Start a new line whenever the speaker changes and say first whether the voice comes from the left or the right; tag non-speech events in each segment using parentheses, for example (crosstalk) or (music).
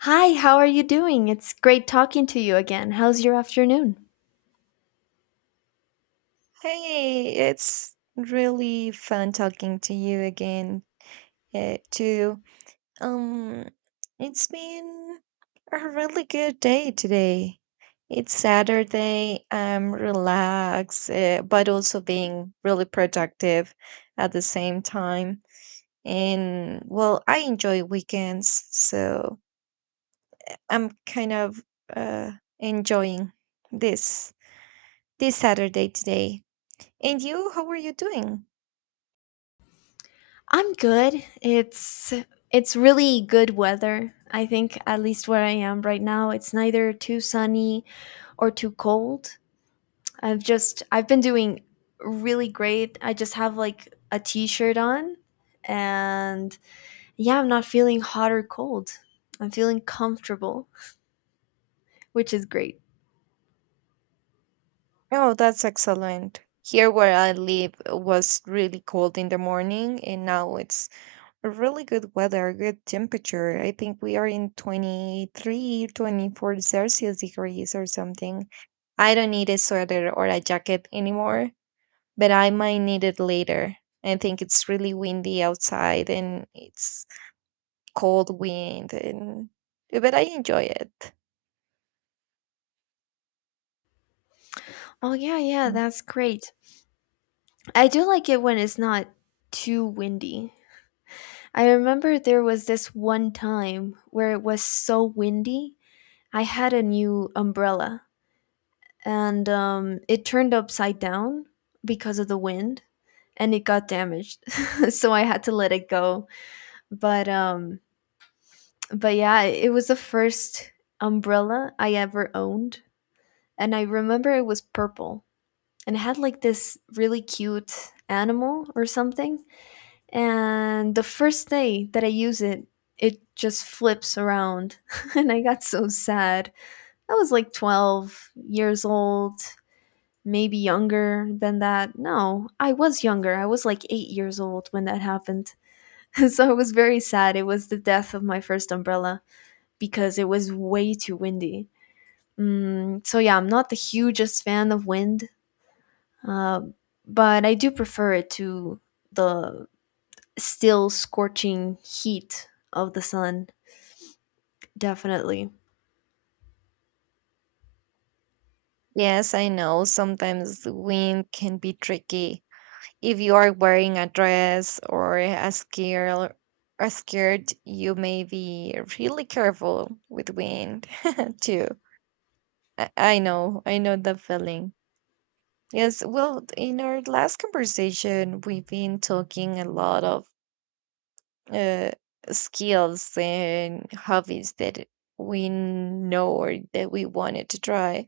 left: Hi, how are you doing? It's great talking to you again. How's your afternoon?
right: Hey, it's really fun talking to you again, too. Um, it's been a really good day today. It's Saturday. I'm relaxed, but also being really productive at the same time. And well, I enjoy weekends, so I'm kind of uh, enjoying this this Saturday today. And you, how are you doing?
left: I'm good. It's really good weather. I think at least where I am right now, it's neither too sunny or too cold. I've been doing really great. I just have like a t-shirt on and yeah, I'm not feeling hot or cold. I'm feeling comfortable, which is great.
right: Oh, that's excellent. Here where I live it was really cold in the morning and now it's a really good weather, good temperature. I think we are in 23, 24 Celsius degrees or something. I don't need a sweater or a jacket anymore, but I might need it later. I think it's really windy outside and it's cold wind and but I enjoy it.
left: Oh yeah, yeah, that's great. I do like it when it's not too windy. I remember there was this one time where it was so windy. I had a new umbrella and it turned upside down because of the wind and it got damaged. (laughs) So I had to let it go. But um, but yeah, it was the first umbrella I ever owned and I remember it was purple and it had like this really cute animal or something and the first day that I use it, it just flips around. (laughs) And I got so sad. I was like 12 years old, maybe younger than that. No, I was younger. I was like 8 years old when that happened. (laughs) So I was very sad. It was the death of my first umbrella because it was way too windy. So yeah, I'm not the hugest fan of wind, uh, but I do prefer it to the still scorching heat of the sun. Definitely.
right: Yes, I know sometimes the wind can be tricky if you are wearing a dress or a skirt, you may be really careful with wind (laughs) too. I know, I know the feeling. Yes, well, in our last conversation, we've been talking a lot of uh, skills and hobbies that we know or that we wanted to try.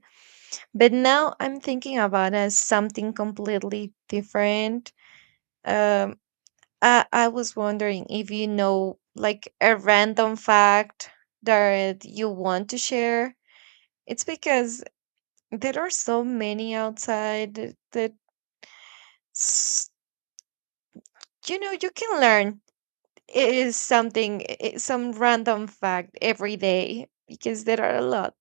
right: But now I'm thinking about something completely different. Um, I was wondering if you know like a random fact that you want to share. It's because there are so many outside that s- you know you can learn it is something some random fact every day because there are a lot.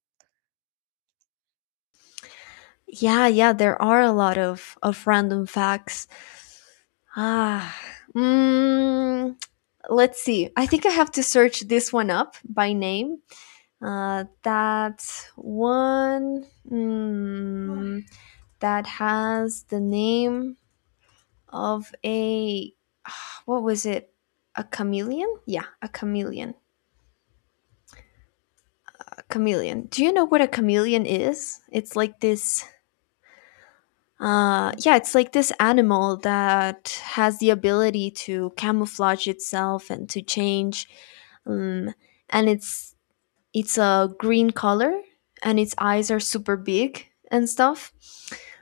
left: Yeah, yeah, there are a lot of random facts. Ah, mm, let's see. I think I have to search this one up by name. That one that has the name of a what was it? A chameleon? Yeah, a chameleon. A chameleon. Do you know what a chameleon is? It's like this Yeah, it's like this animal that has the ability to camouflage itself and to change. Um, and it's a green color, and its eyes are super big and stuff.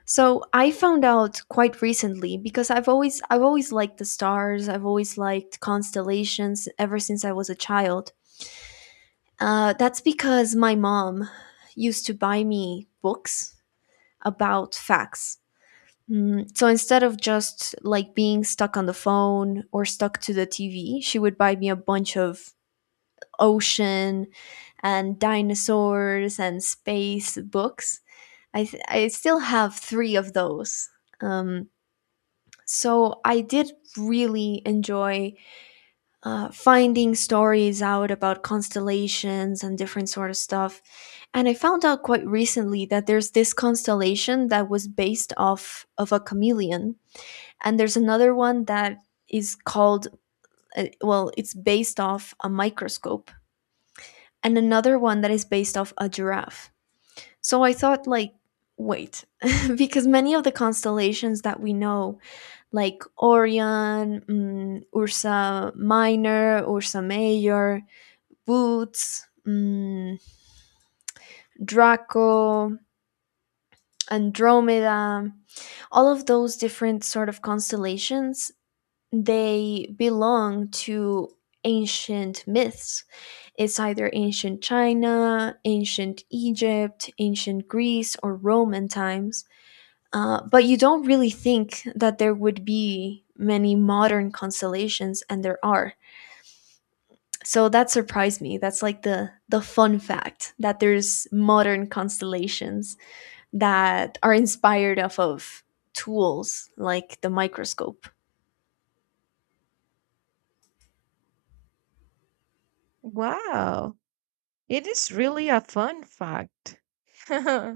left: So I found out quite recently because I've always liked the stars. I've always liked constellations ever since I was a child. That's because my mom used to buy me books about facts. So instead of just like being stuck on the phone or stuck to the TV, she would buy me a bunch of ocean and dinosaurs and space books. I still have three of those. Um, so I did really enjoy finding stories out about constellations and different sort of stuff. And I found out quite recently that there's this constellation that was based off of a chameleon and there's another one that is called well, it's based off a microscope and another one that is based off a giraffe, so I thought like wait. (laughs) Because many of the constellations that we know, like orion, ursa minor, ursa major, boots, draco, andromeda, all of those different sort of constellations, they belong to ancient myths. It's either ancient China, ancient Egypt, ancient Greece, or Roman times. But you don't really think that there would be many modern constellations, and there are. So that surprised me. That's like the fun fact, that there's modern constellations that are inspired off of tools like the microscope.
right: Wow. It is really a fun fact. (laughs) uh,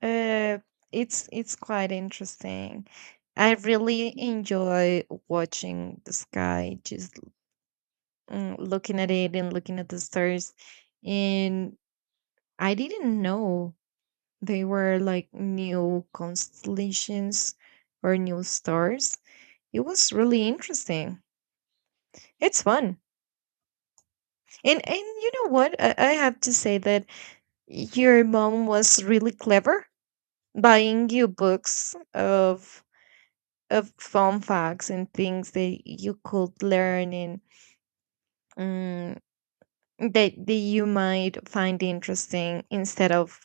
right: it's quite interesting. I really enjoy watching the sky, just looking at it and looking at the stars. And I didn't know they were like new constellations or new stars. It was really interesting. It's fun. And you know what? I have to say that your mom was really clever buying you books of fun facts and things that you could learn and um, that, that you might find interesting instead of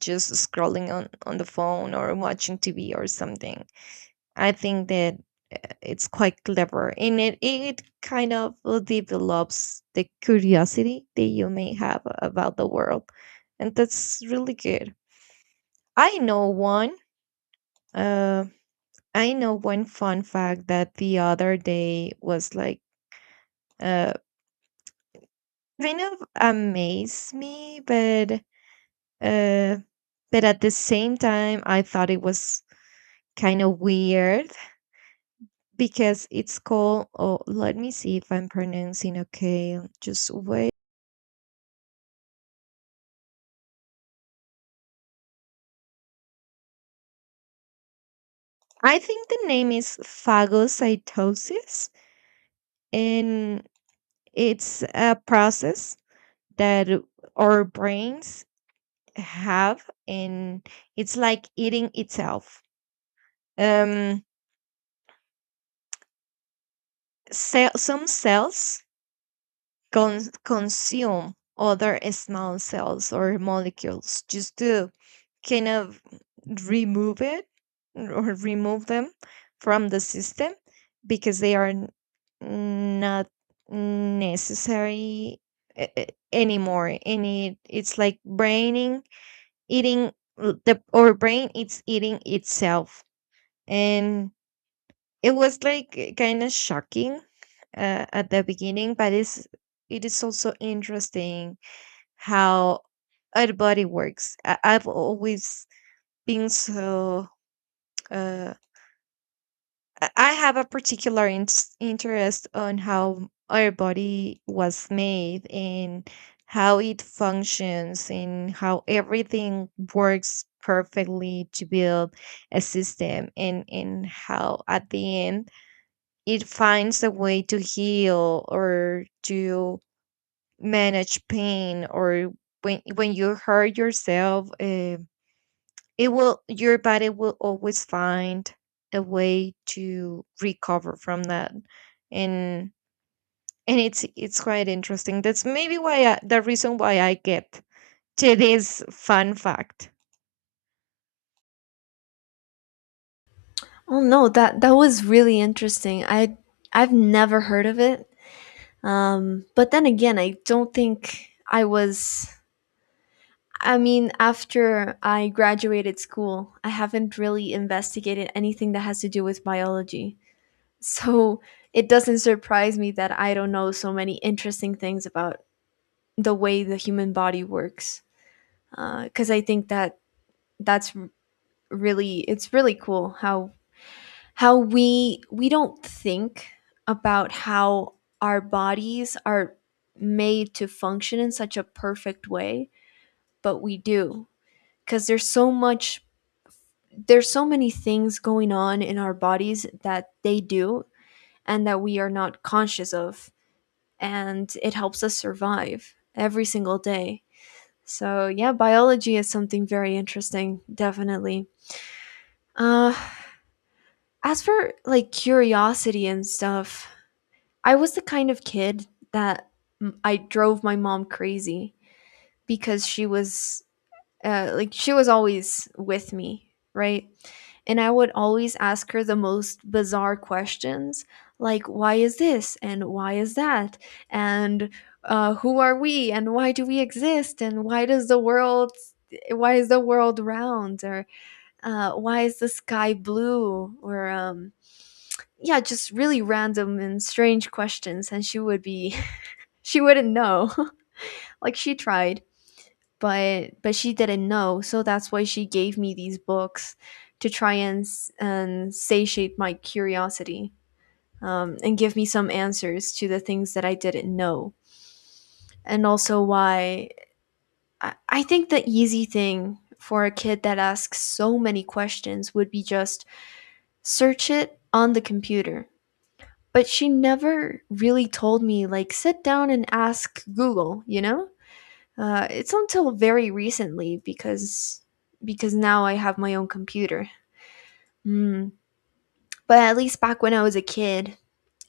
right: just scrolling on the phone or watching TV or something. I think that it's quite clever and it kind of develops the curiosity that you may have about the world. And that's really good. I know one. Um, I know one fun fact that the other day was like uh kind of amazed me, uh but at the same time I thought it was kind of weird because it's called oh let me see if I'm pronouncing okay. Just wait. I think the name is phagocytosis and it's a process that our brains have and it's like eating itself. Um, some cells consume other small cells or molecules just to kind of remove it or remove them from the system because they are not necessary anymore and it's like braining eating the or brain it's eating itself and it was like kind of shocking at the beginning, but it's it is also interesting how our body works. I've always been so. Uh, I have a particular interest on how our body was made and how it functions and how everything works perfectly to build a system and how at the end it finds a way to heal or to manage pain or when you hurt yourself it will your body will always find a way to recover from that and and it's quite interesting that's maybe why the reason why I get today's fun fact.
left: Oh no, that was really interesting. I've never heard of it. But then again, I don't think I was. I mean, after I graduated school, I haven't really investigated anything that has to do with biology. So it doesn't surprise me that I don't know so many interesting things about the way the human body works. Because I think that that's r- really, it's really cool how how we don't think about how our bodies are made to function in such a perfect way, but we do, because there's so many things going on in our bodies that they do, and that we are not conscious of, and it helps us survive every single day. So yeah, biology is something very interesting, definitely. uh as for like curiosity and stuff, I was the kind of kid that I drove my mom crazy because she was like she was always with me, right? And I would always ask her the most bizarre questions, like why is this and why is that and who are we and why do we exist and why does the world why is the world round or why is the sky blue or yeah, just really random and strange questions, and she wouldn't know. (laughs) Like she tried, but she didn't know. So that's why she gave me these books to try and and satiate my curiosity, and give me some answers to the things that I didn't know. And also why I think the easy thing for a kid that asks so many questions would be just search it on the computer. But she never really told me, like, sit down and ask Google, you know? It's until very recently because now I have my own computer. Mm. But at least back when I was a kid,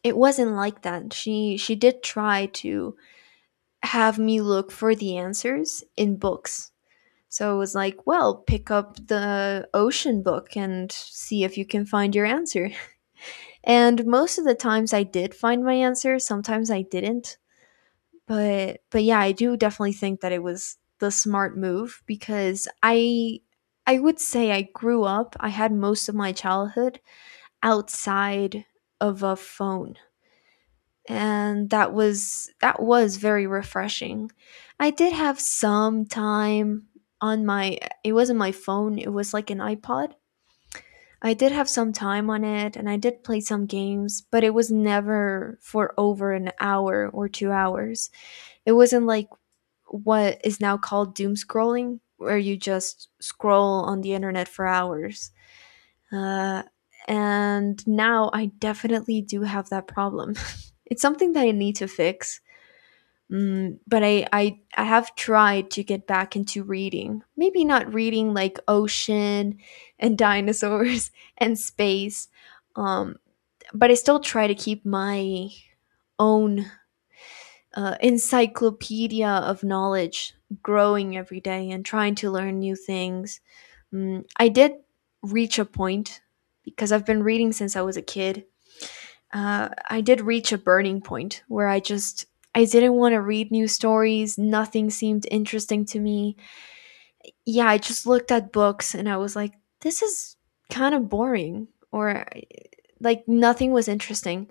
left: it wasn't like that. She did try to have me look for the answers in books. So it was like, well, pick up the ocean book and see if you can find your answer. And most of the times I did find my answer, sometimes I didn't. But yeah, I do definitely think that it was the smart move because I would say I grew up, I had most of my childhood outside of a phone. And that was very refreshing. I did have some time on my it wasn't my phone, it was like an iPod. I did have some time on it and I did play some games, but it was never for over an hour or 2 hours. It wasn't like what is now called doom scrolling, where you just scroll on the internet for hours. Uh, and now I definitely do have that problem. (laughs) It's something that I need to fix. But I have tried to get back into reading. Maybe not reading like ocean and (laughs) dinosaurs and space. Um, but I still try to keep my own encyclopedia of knowledge growing every day and trying to learn new things. I did reach a point because I've been reading since I was a kid. I did reach a burning point where I just I didn't want to read new stories. Nothing seemed interesting to me. Yeah, I just looked at books and I was like, this is kind of boring, or like nothing was interesting.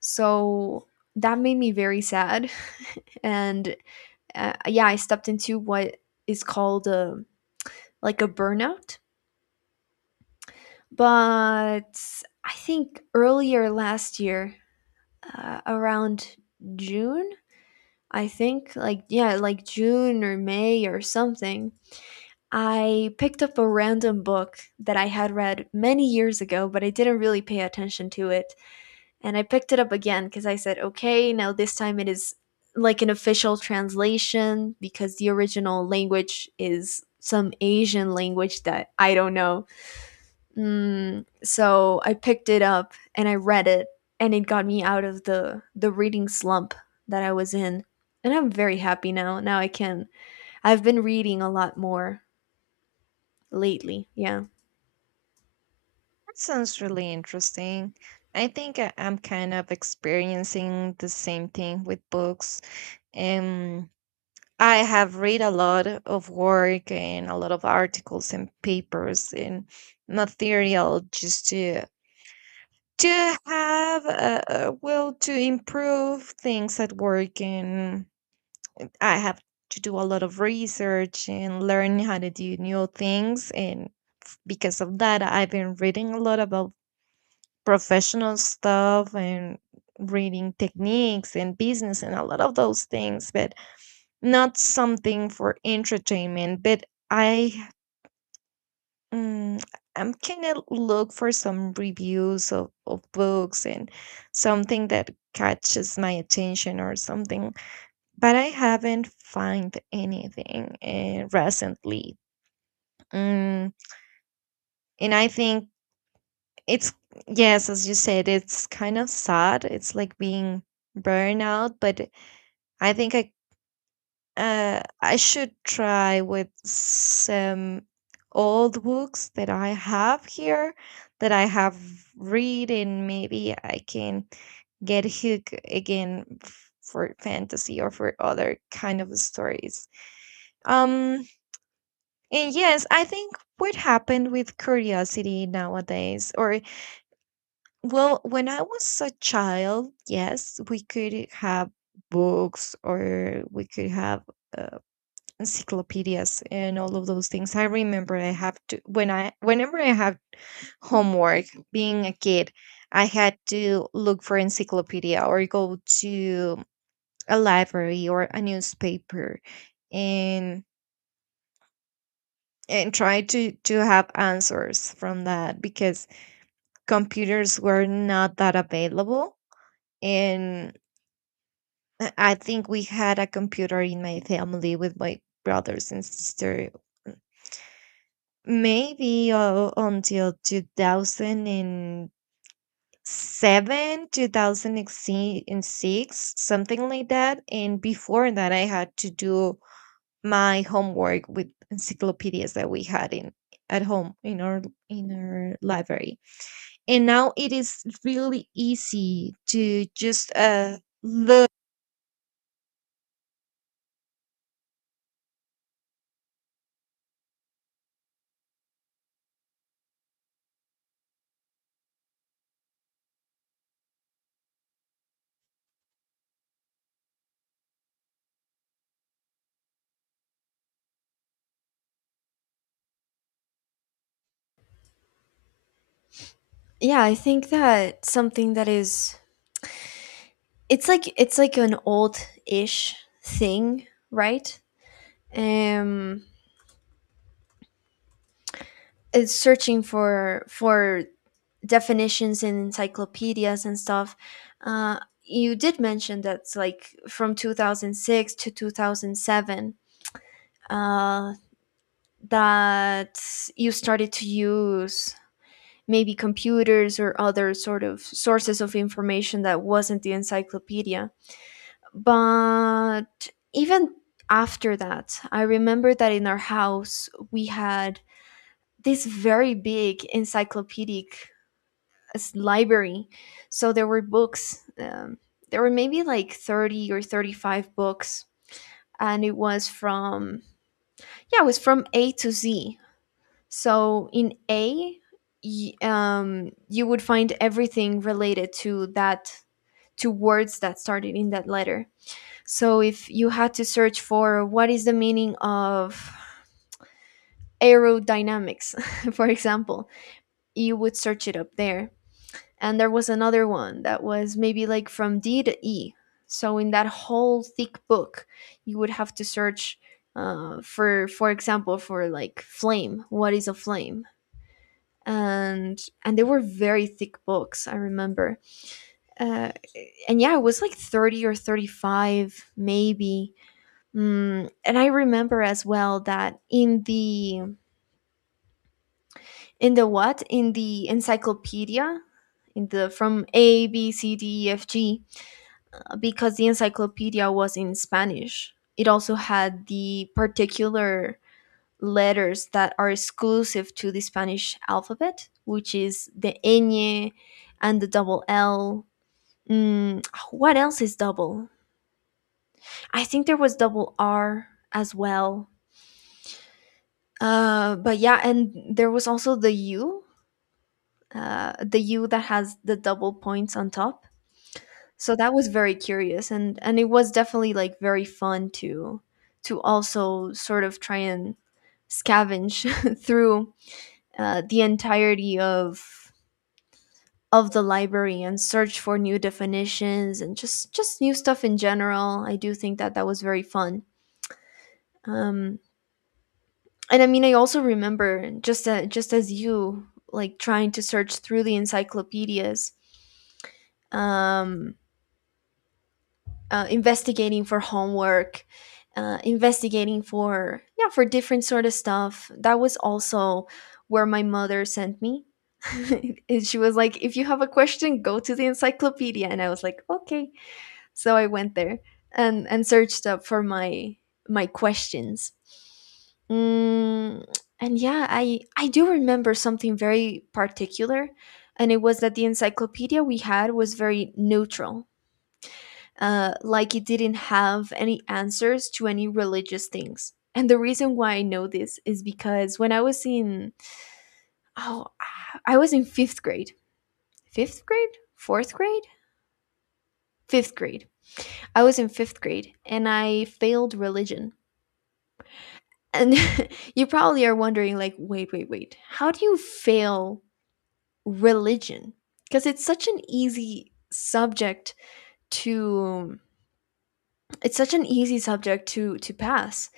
left: So that made me very sad, (laughs) and yeah, I stepped into what is called a, like a burnout. But I think earlier last year, around June, I think, like, yeah, like June or May or something, I picked up a random book that I had read many years ago, but I didn't really pay attention to it. And I picked it up again because I said, okay, now this time it is like an official translation because the original language is some Asian language that I don't know. So I picked it up and I read it, and it got me out of the reading slump that I was in, and I'm very happy now. Now I can. I've been reading a lot more lately. Yeah,
right: That sounds really interesting. I think I'm kind of experiencing the same thing with books. Um, I have read a lot of work and a lot of articles and papers and material just to have a will to improve things at work. And I have to do a lot of research and learn how to do new things. And because of that, I've been reading a lot about professional stuff and reading techniques and business and a lot of those things, but not something for entertainment. But I mm, I'm kind of look for some reviews of books and something that catches my attention or something, but I haven't find anything recently. Mm, and I think it's yes, as you said, it's kind of sad. It's like being burnout, but I think I should try with some old books that I have here that I have read, and maybe I can get hooked again for fantasy or for other kind of stories. Um, and yes, I think what happened with curiosity nowadays, or well, when I was a child, yes, we could have books or we could have uh, encyclopedias and all of those things. I remember I have to when I whenever I have homework, being a kid, I had to look for encyclopedia or go to a library or a newspaper and and try to have answers from that because computers were not that available and I think we had a computer in my family with my brothers and sister. Maybe until 2007, 2006, something like that. And before that, I had to do my homework with encyclopedias that we had in at home in our library. And now it is really easy to just look.
left: yeah. I think that something that is it's like an old-ish thing, right? Um, it's searching for definitions in encyclopedias and stuff. You did mention that's like from 2006 to 2007, uh, that you started to use maybe computers or other sort of sources of information that wasn't the encyclopedia. But even after that, I remember that in our house we had this very big encyclopedic library. So there were books. There were maybe like 30 or 35 books, and it was from yeah, it was from A to Z. So in A, you would find everything related to that, to words that started in that letter. So if you had to search for what is the meaning of aerodynamics, (laughs) for example, you would search it up there. And there was another one that was maybe like from D to E. So in that whole thick book, you would have to search for example, for like flame. What is a flame? And they were very thick books, I remember. Uh, and yeah, it was like 30 or 35, maybe. And I remember as well that in the what in the encyclopedia in the from A B C D E F G, because the encyclopedia was in Spanish. It also had the particular letters that are exclusive to the Spanish alphabet, which is the ñ and the double L. Mm, what else is double? I think there was double R as well. But yeah, and there was also the U that has the double points on top. So that was very curious, and it was definitely like very fun to also sort of try and scavenge (laughs) through the entirety of the library and search for new definitions and just new stuff in general. I do think that that was very fun. Um, and I mean, I also remember just as you like trying to search through the encyclopedias, um, investigating for homework, investigating for yeah for different sort of stuff. That was also where my mother sent me. (laughs) And she was like, "If you have a question, go to the encyclopedia." And I was like, "Okay." So I went there and searched up for my questions. Mm, and yeah, I do remember something very particular, and it was that the encyclopedia we had was very neutral, like it didn't have any answers to any religious things. And the reason why I know this is because when I was in oh, I was in fifth grade, fifth grade, fourth grade, fifth grade. I was in fifth grade, and I failed religion. And (laughs) you probably are wondering, like, wait, wait, wait, how do you fail religion? Because it's such an easy subject to it's such an easy subject to pass.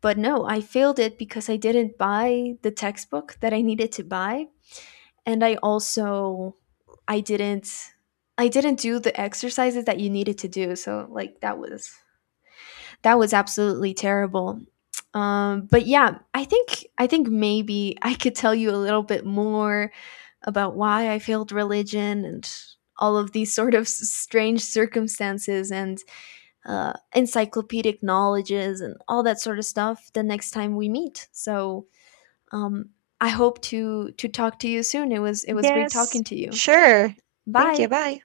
left: But no, I failed it because I didn't buy the textbook that I needed to buy, and I also i didn't I didn't do the exercises that you needed to do, so like that was absolutely terrible. But yeah, I think maybe I could tell you a little bit more about why I failed religion and all of these sort of strange circumstances and encyclopedic knowledges and all that sort of stuff the next time we meet. So um, I hope to talk to you soon. It was great talking
right: Yes,
left: to you.
right: sure. Thank you.
left: Bye.
right: Bye.